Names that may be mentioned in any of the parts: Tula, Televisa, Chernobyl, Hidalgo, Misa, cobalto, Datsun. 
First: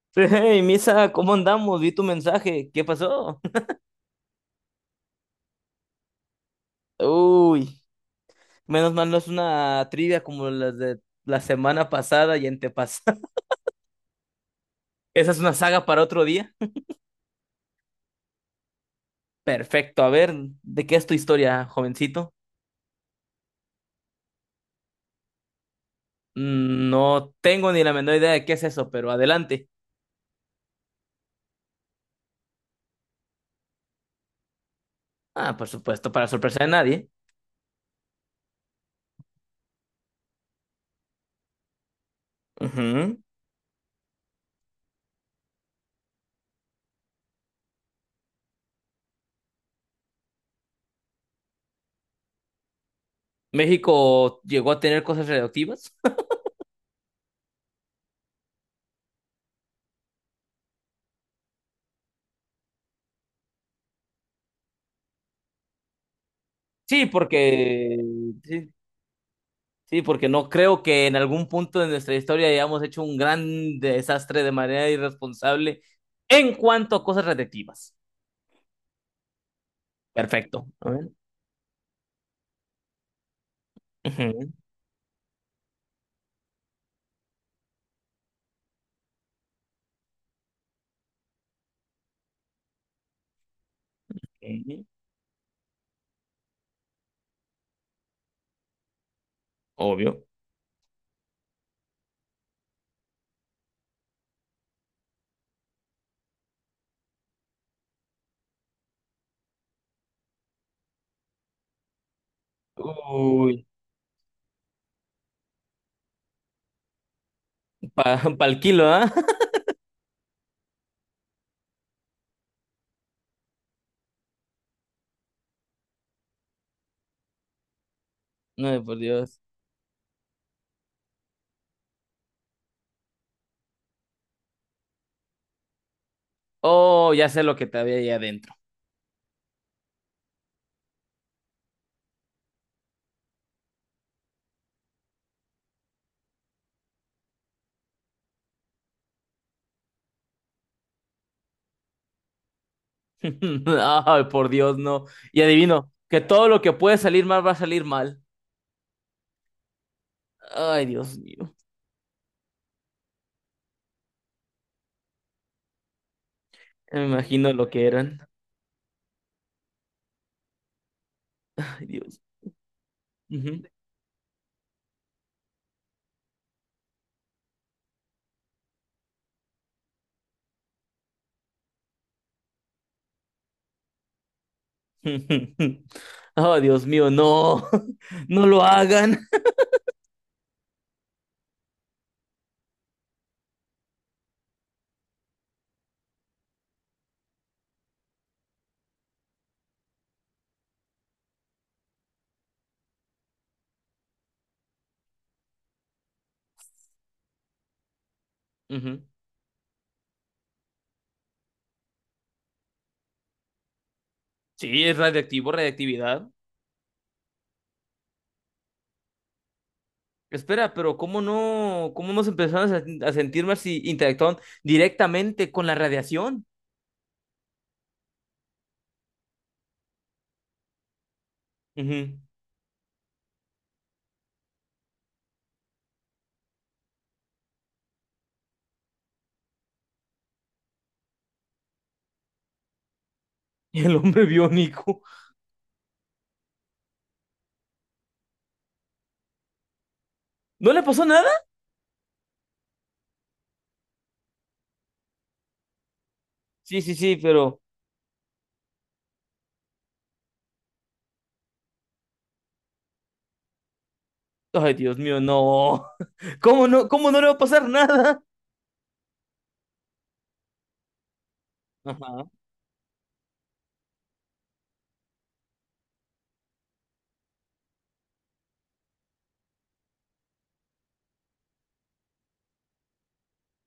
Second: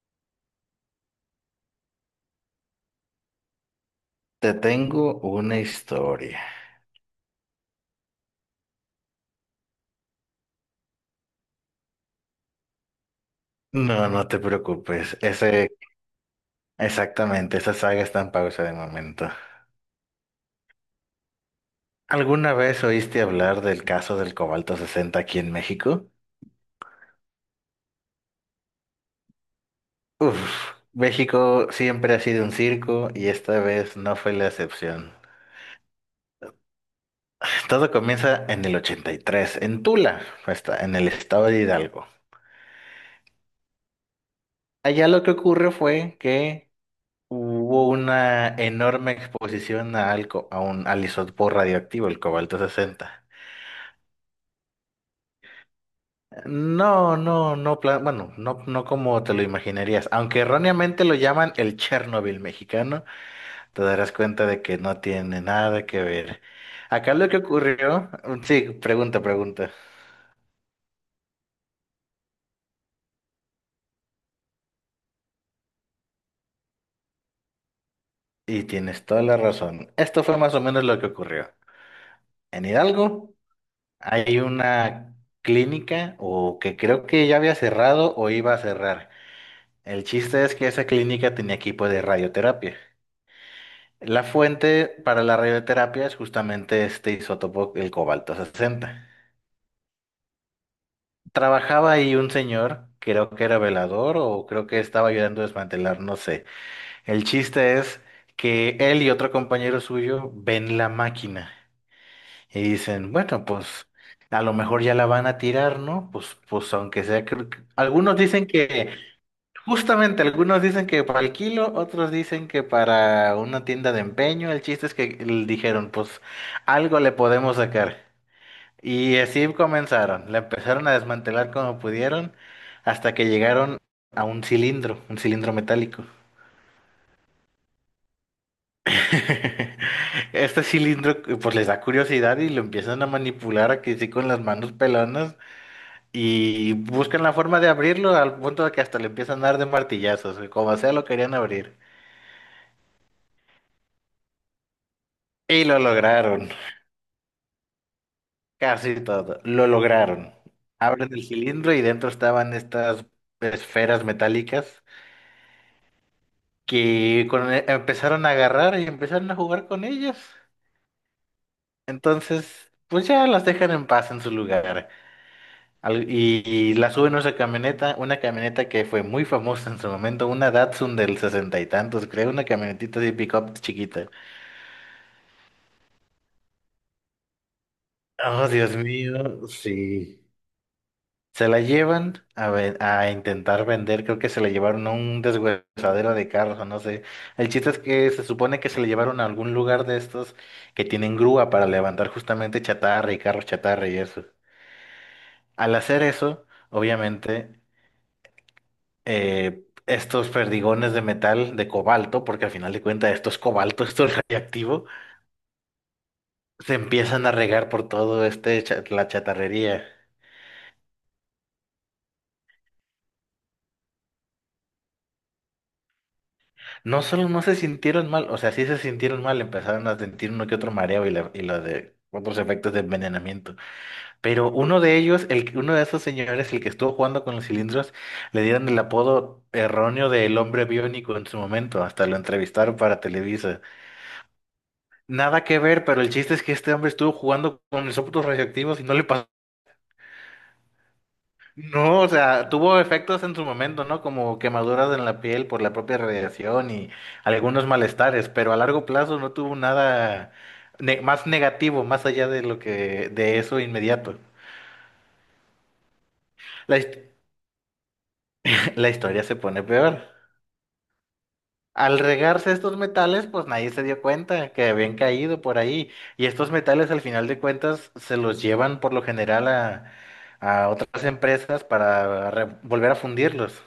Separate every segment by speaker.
Speaker 1: Hey, Misa, ¿cómo andamos? Vi tu mensaje. ¿Qué pasó?
Speaker 2: Te tengo una historia.
Speaker 1: Uy, menos mal no es una trivia como las de la semana pasada y antepasada.
Speaker 2: No, no te preocupes.
Speaker 1: Esa es una saga para otro día.
Speaker 2: Exactamente, esa saga está en pausa de momento.
Speaker 1: Perfecto. A ver, ¿de qué es tu historia, jovencito?
Speaker 2: ¿Alguna vez oíste hablar del caso del cobalto 60 aquí en México?
Speaker 1: Mm, no tengo ni la menor idea de qué es eso, pero adelante.
Speaker 2: Uf, México siempre ha sido un circo y esta vez no fue la excepción.
Speaker 1: Ah, por supuesto, para sorpresa de nadie.
Speaker 2: Todo comienza en el 83 en Tula, está en el estado de Hidalgo.
Speaker 1: Ujú.
Speaker 2: Allá lo que ocurre fue que hubo una enorme exposición a alco- a un al isótopo radioactivo, el cobalto 60.
Speaker 1: ¿México llegó a tener cosas radioactivas?
Speaker 2: No, no, no, bueno, no, no como te lo imaginarías. Aunque erróneamente lo llaman el Chernobyl mexicano, te darás cuenta de que no tiene nada que ver.
Speaker 1: Sí,
Speaker 2: Acá lo que
Speaker 1: porque…
Speaker 2: ocurrió, sí,
Speaker 1: Sí.
Speaker 2: pregunta, pregunta.
Speaker 1: Sí, porque no creo que en algún punto de nuestra historia hayamos hecho un gran desastre de manera irresponsable en cuanto a cosas radiactivas.
Speaker 2: Y tienes toda la razón. Esto fue más o
Speaker 1: Perfecto.
Speaker 2: menos
Speaker 1: A
Speaker 2: lo que
Speaker 1: ver.
Speaker 2: ocurrió. En Hidalgo hay
Speaker 1: Ujú.
Speaker 2: una clínica o que creo que ya había cerrado o iba a cerrar. El chiste es que esa clínica tenía equipo de radioterapia. La
Speaker 1: Ok.
Speaker 2: fuente para la radioterapia es justamente este isótopo, el cobalto 60.
Speaker 1: Obvio.
Speaker 2: Trabajaba ahí un señor, creo que era velador o creo que estaba ayudando a desmantelar, no sé. El chiste es que él y otro compañero suyo ven la máquina y dicen, bueno,
Speaker 1: Uy,
Speaker 2: pues a lo mejor ya la van a tirar, ¿no? Pues, pues aunque sea,
Speaker 1: pa,
Speaker 2: algunos dicen
Speaker 1: pa'l kilo,
Speaker 2: que.
Speaker 1: ¿ah?
Speaker 2: Justamente, algunos dicen que para el kilo, otros dicen que para una tienda de empeño. El chiste es que dijeron, pues algo le podemos sacar.
Speaker 1: No, por
Speaker 2: Y
Speaker 1: Dios.
Speaker 2: así comenzaron. La empezaron a desmantelar como pudieron hasta que llegaron a un cilindro metálico.
Speaker 1: Oh, ya sé lo que te había ahí adentro.
Speaker 2: Este cilindro pues les da curiosidad y lo empiezan a manipular aquí sí con las manos pelonas y buscan la forma de abrirlo al punto de que hasta le empiezan a dar de martillazos, como sea lo querían abrir.
Speaker 1: Ay, por Dios, no. Y
Speaker 2: Y lo
Speaker 1: adivino, que todo
Speaker 2: lograron.
Speaker 1: lo que puede salir mal va a salir mal.
Speaker 2: Casi todo. Lo lograron.
Speaker 1: Ay,
Speaker 2: Abren
Speaker 1: Dios
Speaker 2: el
Speaker 1: mío.
Speaker 2: cilindro y dentro estaban estas esferas metálicas
Speaker 1: Me
Speaker 2: que
Speaker 1: imagino lo que
Speaker 2: empezaron
Speaker 1: eran.
Speaker 2: a agarrar y empezaron a jugar con ellas.
Speaker 1: Ay, Dios.
Speaker 2: Entonces, pues ya las dejan en paz en su lugar. Y las suben a esa camioneta, una camioneta que fue muy famosa en su momento, una Datsun del sesenta y tantos, creo, una camionetita de pick-up chiquita.
Speaker 1: Oh, Dios mío, no, no
Speaker 2: Oh,
Speaker 1: lo
Speaker 2: Dios
Speaker 1: hagan.
Speaker 2: mío, sí. Se la llevan a, a intentar vender, creo que se la llevaron a un deshuesadero de carros o no sé. El chiste es que se supone que se la llevaron a algún lugar de estos que tienen grúa para levantar justamente chatarra y carros chatarra y eso. Al hacer eso, obviamente,
Speaker 1: Ujú.
Speaker 2: estos perdigones de metal, de cobalto, porque al final de cuentas esto es cobalto, esto es
Speaker 1: Sí,
Speaker 2: radiactivo,
Speaker 1: es radiactivo, radiactividad.
Speaker 2: se empiezan a regar por todo la chatarrería.
Speaker 1: Espera, pero ¿cómo no, cómo nos empezamos a sentir más si interactuaban directamente con la radiación?
Speaker 2: No solo no se sintieron mal, o sea, sí se sintieron mal, empezaron a sentir uno que otro mareo y lo de
Speaker 1: Ujú.
Speaker 2: otros efectos de envenenamiento. Pero uno de ellos, uno de esos señores, el que estuvo jugando con los cilindros, le dieron el apodo erróneo de el hombre biónico en su momento, hasta lo entrevistaron para Televisa.
Speaker 1: Y el hombre biónico.
Speaker 2: Nada que ver, pero el chiste es que este hombre estuvo jugando con isótopos radioactivos y no le pasó.
Speaker 1: ¿No le pasó nada?
Speaker 2: No, o sea, tuvo efectos en su momento, ¿no? Como quemaduras en la piel por la propia radiación
Speaker 1: Sí,
Speaker 2: y
Speaker 1: sí, sí, pero…
Speaker 2: algunos malestares, pero a largo plazo no tuvo nada más negativo, más allá de lo que de eso inmediato.
Speaker 1: Ay, Dios mío, no. ¿Cómo
Speaker 2: La,
Speaker 1: no, cómo
Speaker 2: his-
Speaker 1: no le va a pasar nada?
Speaker 2: la historia se pone peor. Al
Speaker 1: Ajá.
Speaker 2: regarse estos metales, pues nadie se dio cuenta que habían caído por ahí. Y estos metales, al final de cuentas, se los llevan por lo general a otras empresas para volver a fundirlos.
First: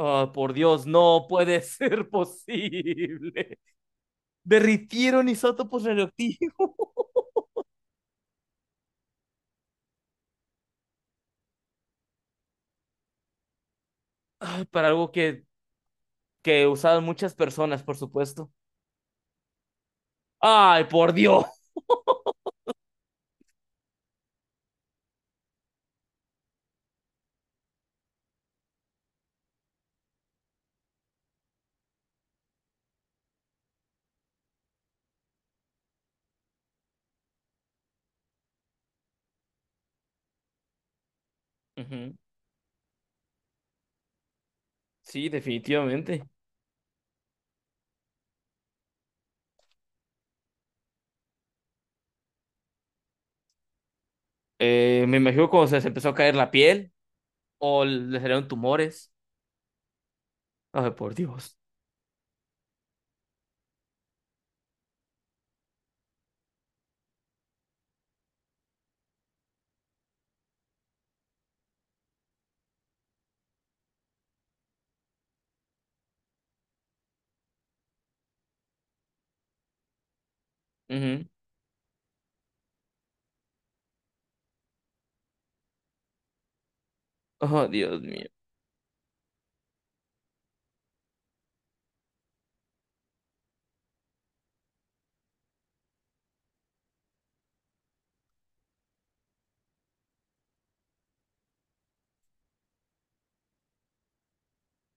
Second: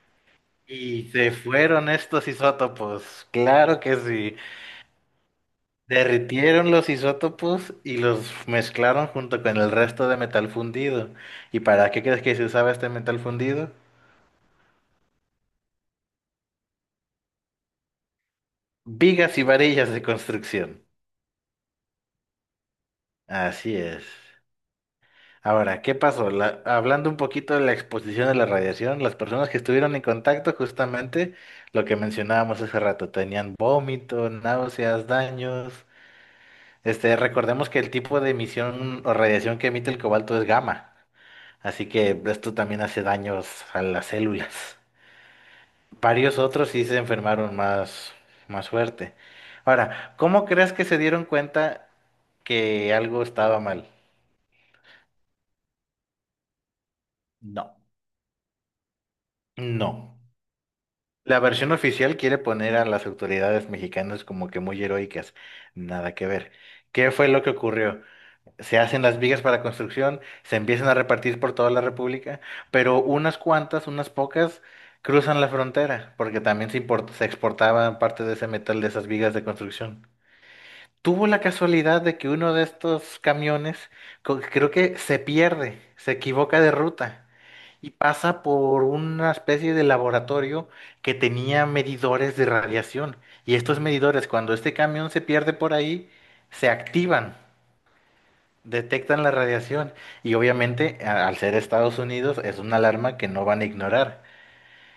Speaker 1: Ah, por Dios,
Speaker 2: Y
Speaker 1: no
Speaker 2: se
Speaker 1: puede
Speaker 2: fueron
Speaker 1: ser
Speaker 2: estos isótopos,
Speaker 1: posible.
Speaker 2: claro que sí.
Speaker 1: Derritieron isótopos
Speaker 2: Derritieron
Speaker 1: radioactivos.
Speaker 2: los isótopos y los mezclaron junto con el resto de metal fundido. ¿Y para qué crees que se usaba este metal fundido?
Speaker 1: Para algo que usaron muchas personas, por supuesto.
Speaker 2: Vigas y varillas de construcción.
Speaker 1: ¡Ay, por Dios!
Speaker 2: Así es. Ahora, ¿qué pasó? Hablando un poquito de la exposición de la radiación, las personas que estuvieron en contacto, justamente lo que mencionábamos hace rato, tenían vómito, náuseas, daños. Este, recordemos que el tipo de emisión o radiación que emite el cobalto es gamma, así
Speaker 1: Ujú.
Speaker 2: que esto también hace daños a las células.
Speaker 1: Sí, definitivamente.
Speaker 2: Varios otros sí se enfermaron más, más fuerte. Ahora, ¿cómo crees que se dieron cuenta que algo estaba mal?
Speaker 1: Me imagino cuando se les empezó a caer la piel
Speaker 2: No.
Speaker 1: o les salieron tumores.
Speaker 2: No.
Speaker 1: Ay, por
Speaker 2: La
Speaker 1: Dios.
Speaker 2: versión oficial quiere poner a las autoridades mexicanas como que muy heroicas. Nada que ver. ¿Qué fue lo que ocurrió? Se hacen las vigas para construcción, se empiezan a repartir por toda la República, pero unas cuantas, unas pocas, cruzan la frontera, porque también se se exportaba parte de ese metal de esas vigas de construcción. Tuvo
Speaker 1: Ujú.
Speaker 2: la casualidad de que uno de estos camiones, creo que se pierde, se equivoca de ruta
Speaker 1: Oh,
Speaker 2: y
Speaker 1: Dios mío.
Speaker 2: pasa por una especie de laboratorio que tenía medidores de radiación. Y estos medidores, cuando este camión se pierde por ahí, se activan. Detectan la radiación y obviamente al ser Estados Unidos es una alarma que no van a ignorar.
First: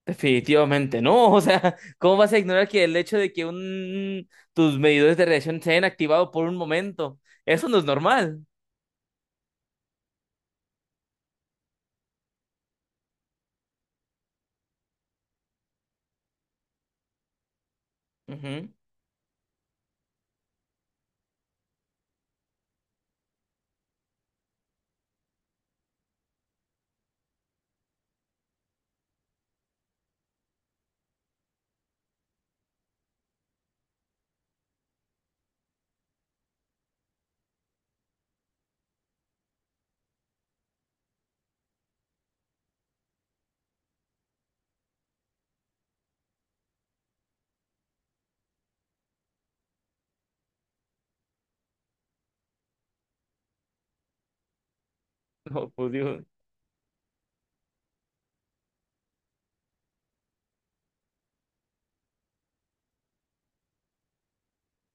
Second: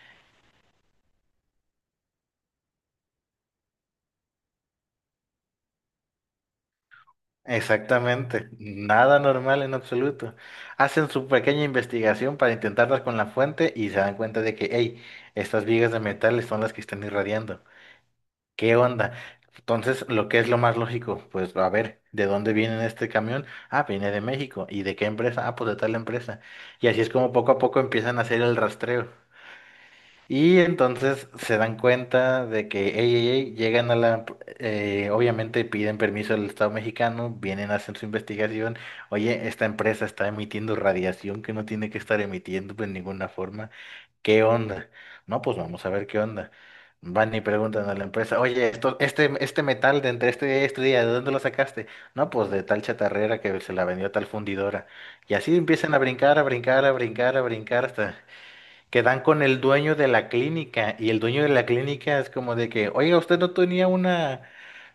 Speaker 1: Definitivamente no, o sea, ¿cómo vas a ignorar que el hecho de que un, tus medidores de radiación se hayan activado por un momento? Eso no es normal.
Speaker 2: Exactamente, nada normal en absoluto. Hacen su pequeña investigación para intentar dar con la fuente y se dan cuenta de que, hey, estas vigas de metales son las que están irradiando.
Speaker 1: Ujú.
Speaker 2: ¿Qué onda? Entonces, lo que es lo más lógico, pues a ver, ¿de dónde viene este camión? Ah, viene de México. ¿Y de qué empresa? Ah, pues de tal empresa. Y así es como poco a poco empiezan a hacer el rastreo. Y entonces se dan cuenta de que, ey, ey, ey, llegan a la, obviamente piden permiso al Estado mexicano, vienen, hacen su investigación, oye, esta empresa está emitiendo radiación que no tiene que estar emitiendo de ninguna forma, ¿qué onda? No, pues vamos a ver qué onda. Van y preguntan a la empresa, oye, esto, este metal de entre este día y este día, ¿de dónde lo sacaste? No, pues de tal chatarrera que se la vendió a tal fundidora. Y así
Speaker 1: No, por
Speaker 2: empiezan a
Speaker 1: Dios.
Speaker 2: brincar, a brincar, a brincar, a brincar hasta... Quedan con el dueño de la clínica y el dueño de la clínica es como de que, oiga, ¿usted no tenía una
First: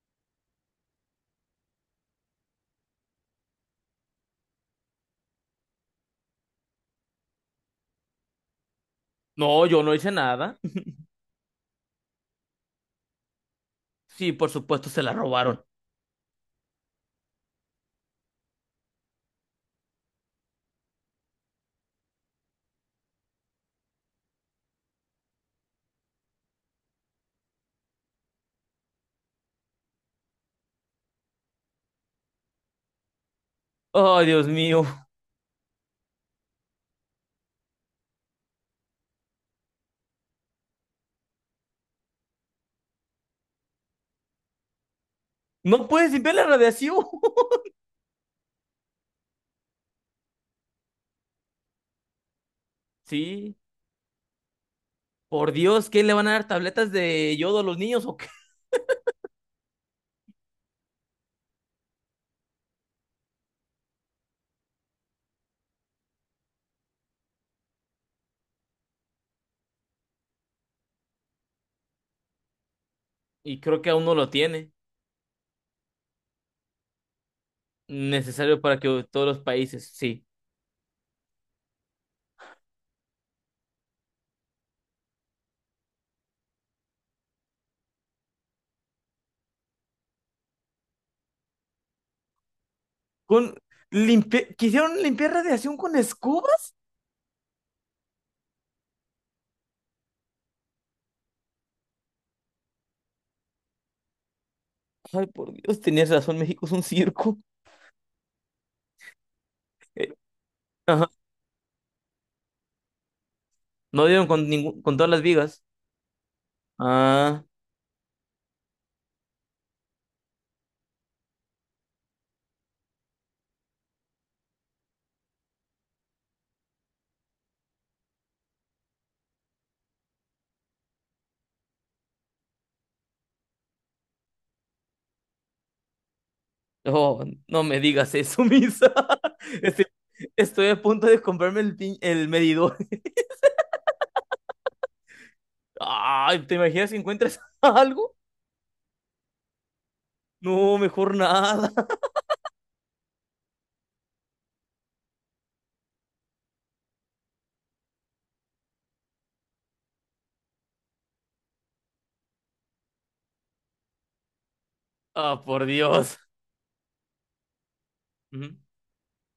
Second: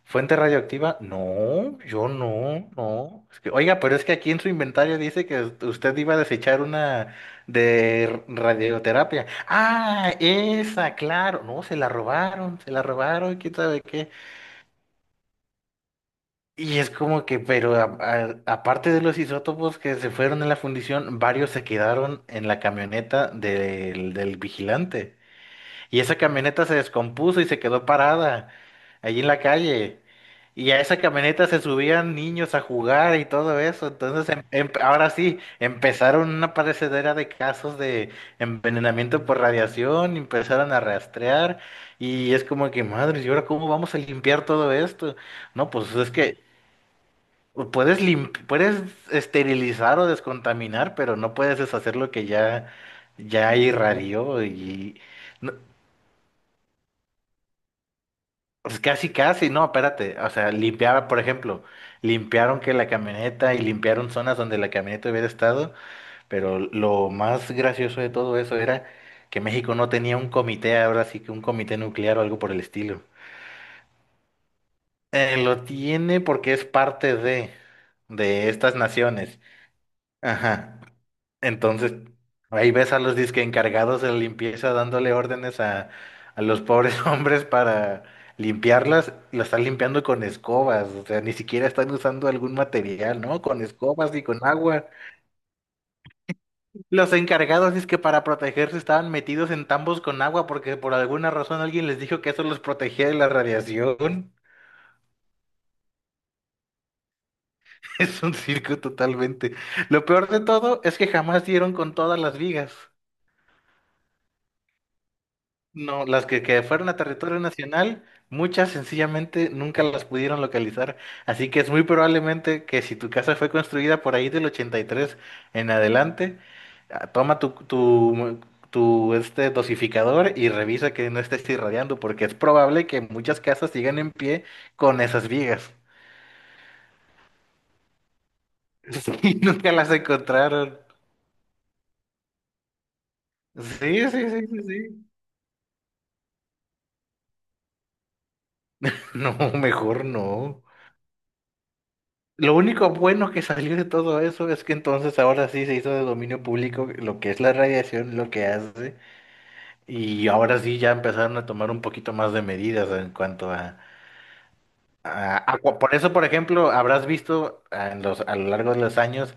Speaker 2: fuente radioactiva? No, yo no, no. Es que, oiga, pero es que aquí en su inventario dice que usted iba a desechar una de radioterapia.
Speaker 1: No, yo no hice
Speaker 2: Ah,
Speaker 1: nada.
Speaker 2: esa, claro. No, se la robaron, quién sabe qué.
Speaker 1: Sí, por supuesto, se la robaron.
Speaker 2: Y es como que, pero aparte de los isótopos que se fueron en la fundición, varios se quedaron en la camioneta del vigilante. Y esa camioneta se descompuso y se quedó parada allí en la calle. Y a esa camioneta se subían niños a jugar y todo eso.
Speaker 1: Oh,
Speaker 2: Entonces,
Speaker 1: Dios mío.
Speaker 2: ahora sí, empezaron una parecedera de casos de envenenamiento por radiación, empezaron a rastrear y es como que, madre, ¿y ahora cómo vamos a limpiar todo esto? No,
Speaker 1: No
Speaker 2: pues es
Speaker 1: puedes limpiar
Speaker 2: que
Speaker 1: la radiación.
Speaker 2: puedes esterilizar o descontaminar, pero no puedes deshacer lo que ya, ya
Speaker 1: Sí,
Speaker 2: irradió y...
Speaker 1: por
Speaker 2: no,
Speaker 1: Dios, ¿qué le van a dar tabletas de yodo a los niños o qué?
Speaker 2: pues casi, casi, no, espérate. O sea, limpiaba, por ejemplo, limpiaron que la camioneta y limpiaron zonas donde la camioneta hubiera estado, pero lo más gracioso de todo eso era que México no tenía un comité, ahora sí que un comité nuclear o algo por el estilo.
Speaker 1: Y creo que aún no lo tiene.
Speaker 2: Lo tiene porque es parte de
Speaker 1: Necesario
Speaker 2: estas
Speaker 1: para que todos los
Speaker 2: naciones.
Speaker 1: países, sí.
Speaker 2: Ajá. Entonces, ahí ves a los disque encargados de la limpieza dándole órdenes a los pobres hombres para limpiarlas, las están limpiando con escobas, o sea, ni siquiera están usando algún material, ¿no?
Speaker 1: Con
Speaker 2: Con escobas y con
Speaker 1: limpi-
Speaker 2: agua.
Speaker 1: ¿quisieron limpiar radiación con escoba?
Speaker 2: Los encargados es que para protegerse estaban metidos en tambos con agua porque por alguna razón alguien les dijo que eso los protegía de la radiación.
Speaker 1: Ay, por Dios, tenías razón, México es un circo.
Speaker 2: Es un circo totalmente. Lo peor de todo es que
Speaker 1: Ajá.
Speaker 2: jamás dieron con todas las vigas.
Speaker 1: No dieron con ningún, con todas las vigas.
Speaker 2: No, las que fueron a territorio
Speaker 1: Ah,
Speaker 2: nacional, muchas sencillamente nunca las pudieron localizar. Así que es muy probablemente que si tu casa fue construida por ahí del 83 en adelante, ah, toma tu, tu, tu este dosificador y revisa que no estés irradiando, porque es probable que muchas casas sigan en pie con esas vigas.
Speaker 1: no, no me digas eso, Misa.
Speaker 2: Y nunca
Speaker 1: Estoy,
Speaker 2: las
Speaker 1: estoy
Speaker 2: encontraron.
Speaker 1: a punto de comprarme el, pin- el medidor.
Speaker 2: Sí, sí, sí, sí, sí.
Speaker 1: Ay, ¿te imaginas si encuentras algo?
Speaker 2: No, mejor no.
Speaker 1: No, mejor nada.
Speaker 2: Lo único bueno que salió de todo eso es que entonces ahora sí se hizo de dominio público lo que es la radiación, lo que hace, y ahora sí ya empezaron a tomar un poquito más de medidas en cuanto a,
Speaker 1: Ah, por
Speaker 2: por eso,
Speaker 1: Dios.
Speaker 2: por ejemplo, habrás visto ah, en los, a lo
Speaker 1: Ujú.
Speaker 2: largo de los años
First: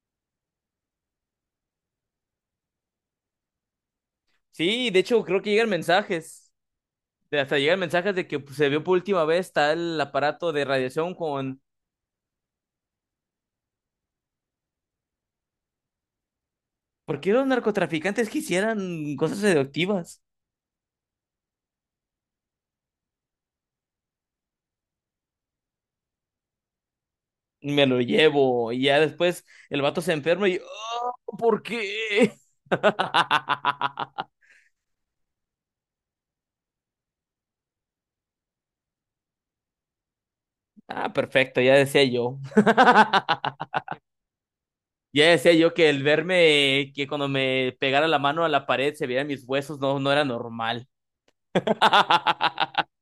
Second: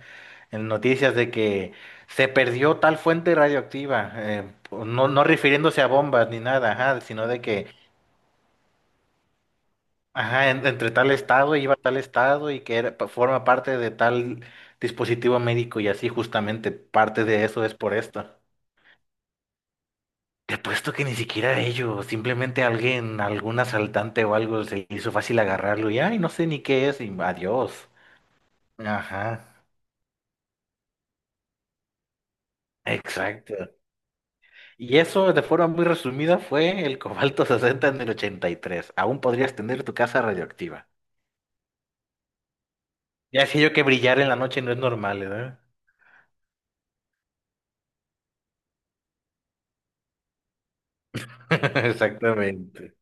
Speaker 2: en noticias de que se perdió tal fuente radioactiva,
Speaker 1: Sí, de
Speaker 2: no,
Speaker 1: hecho,
Speaker 2: no
Speaker 1: creo que llegan
Speaker 2: refiriéndose a bombas ni
Speaker 1: mensajes.
Speaker 2: nada, ajá, sino de
Speaker 1: De- hasta
Speaker 2: que.
Speaker 1: llegan mensajes de que pues, se vio por última vez tal
Speaker 2: Ajá,
Speaker 1: aparato de
Speaker 2: entre tal
Speaker 1: radiación
Speaker 2: estado
Speaker 1: con.
Speaker 2: iba a tal estado y que forma parte de tal dispositivo médico y así justamente
Speaker 1: ¿Por
Speaker 2: parte
Speaker 1: qué
Speaker 2: de
Speaker 1: los
Speaker 2: eso es por esto.
Speaker 1: narcotraficantes quisieran cosas radioactivas?
Speaker 2: Te apuesto que ni siquiera ellos, simplemente alguien, algún asaltante o algo se le hizo fácil agarrarlo y ay, no sé ni qué es y
Speaker 1: Me
Speaker 2: adiós.
Speaker 1: lo llevo. Y ya
Speaker 2: Ajá,
Speaker 1: después el vato se enferma y, oh, ¿por qué?
Speaker 2: exacto. Y eso de forma muy resumida fue el cobalto 60 en el 83. Aún podrías tener tu casa radioactiva.
Speaker 1: Ah, perfecto, ya decía yo.
Speaker 2: Ya sé yo que brillar en la noche no es normal,
Speaker 1: Ya decía
Speaker 2: ¿verdad?
Speaker 1: yo que el verme, que cuando me pegara la mano a la pared se vieran mis huesos, no, no era normal.
Speaker 2: Exactamente.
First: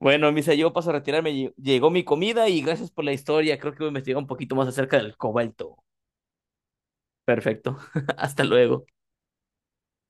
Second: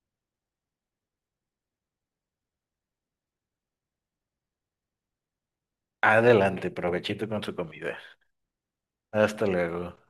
Speaker 1: Bueno, Misa, yo paso a retirarme. Lle- llegó mi comida y gracias por la historia. Creo que voy a investigar un poquito más acerca del cobalto.
Speaker 2: Adelante, provechito con su
Speaker 1: Perfecto.
Speaker 2: comida.
Speaker 1: Hasta luego.
Speaker 2: Hasta luego.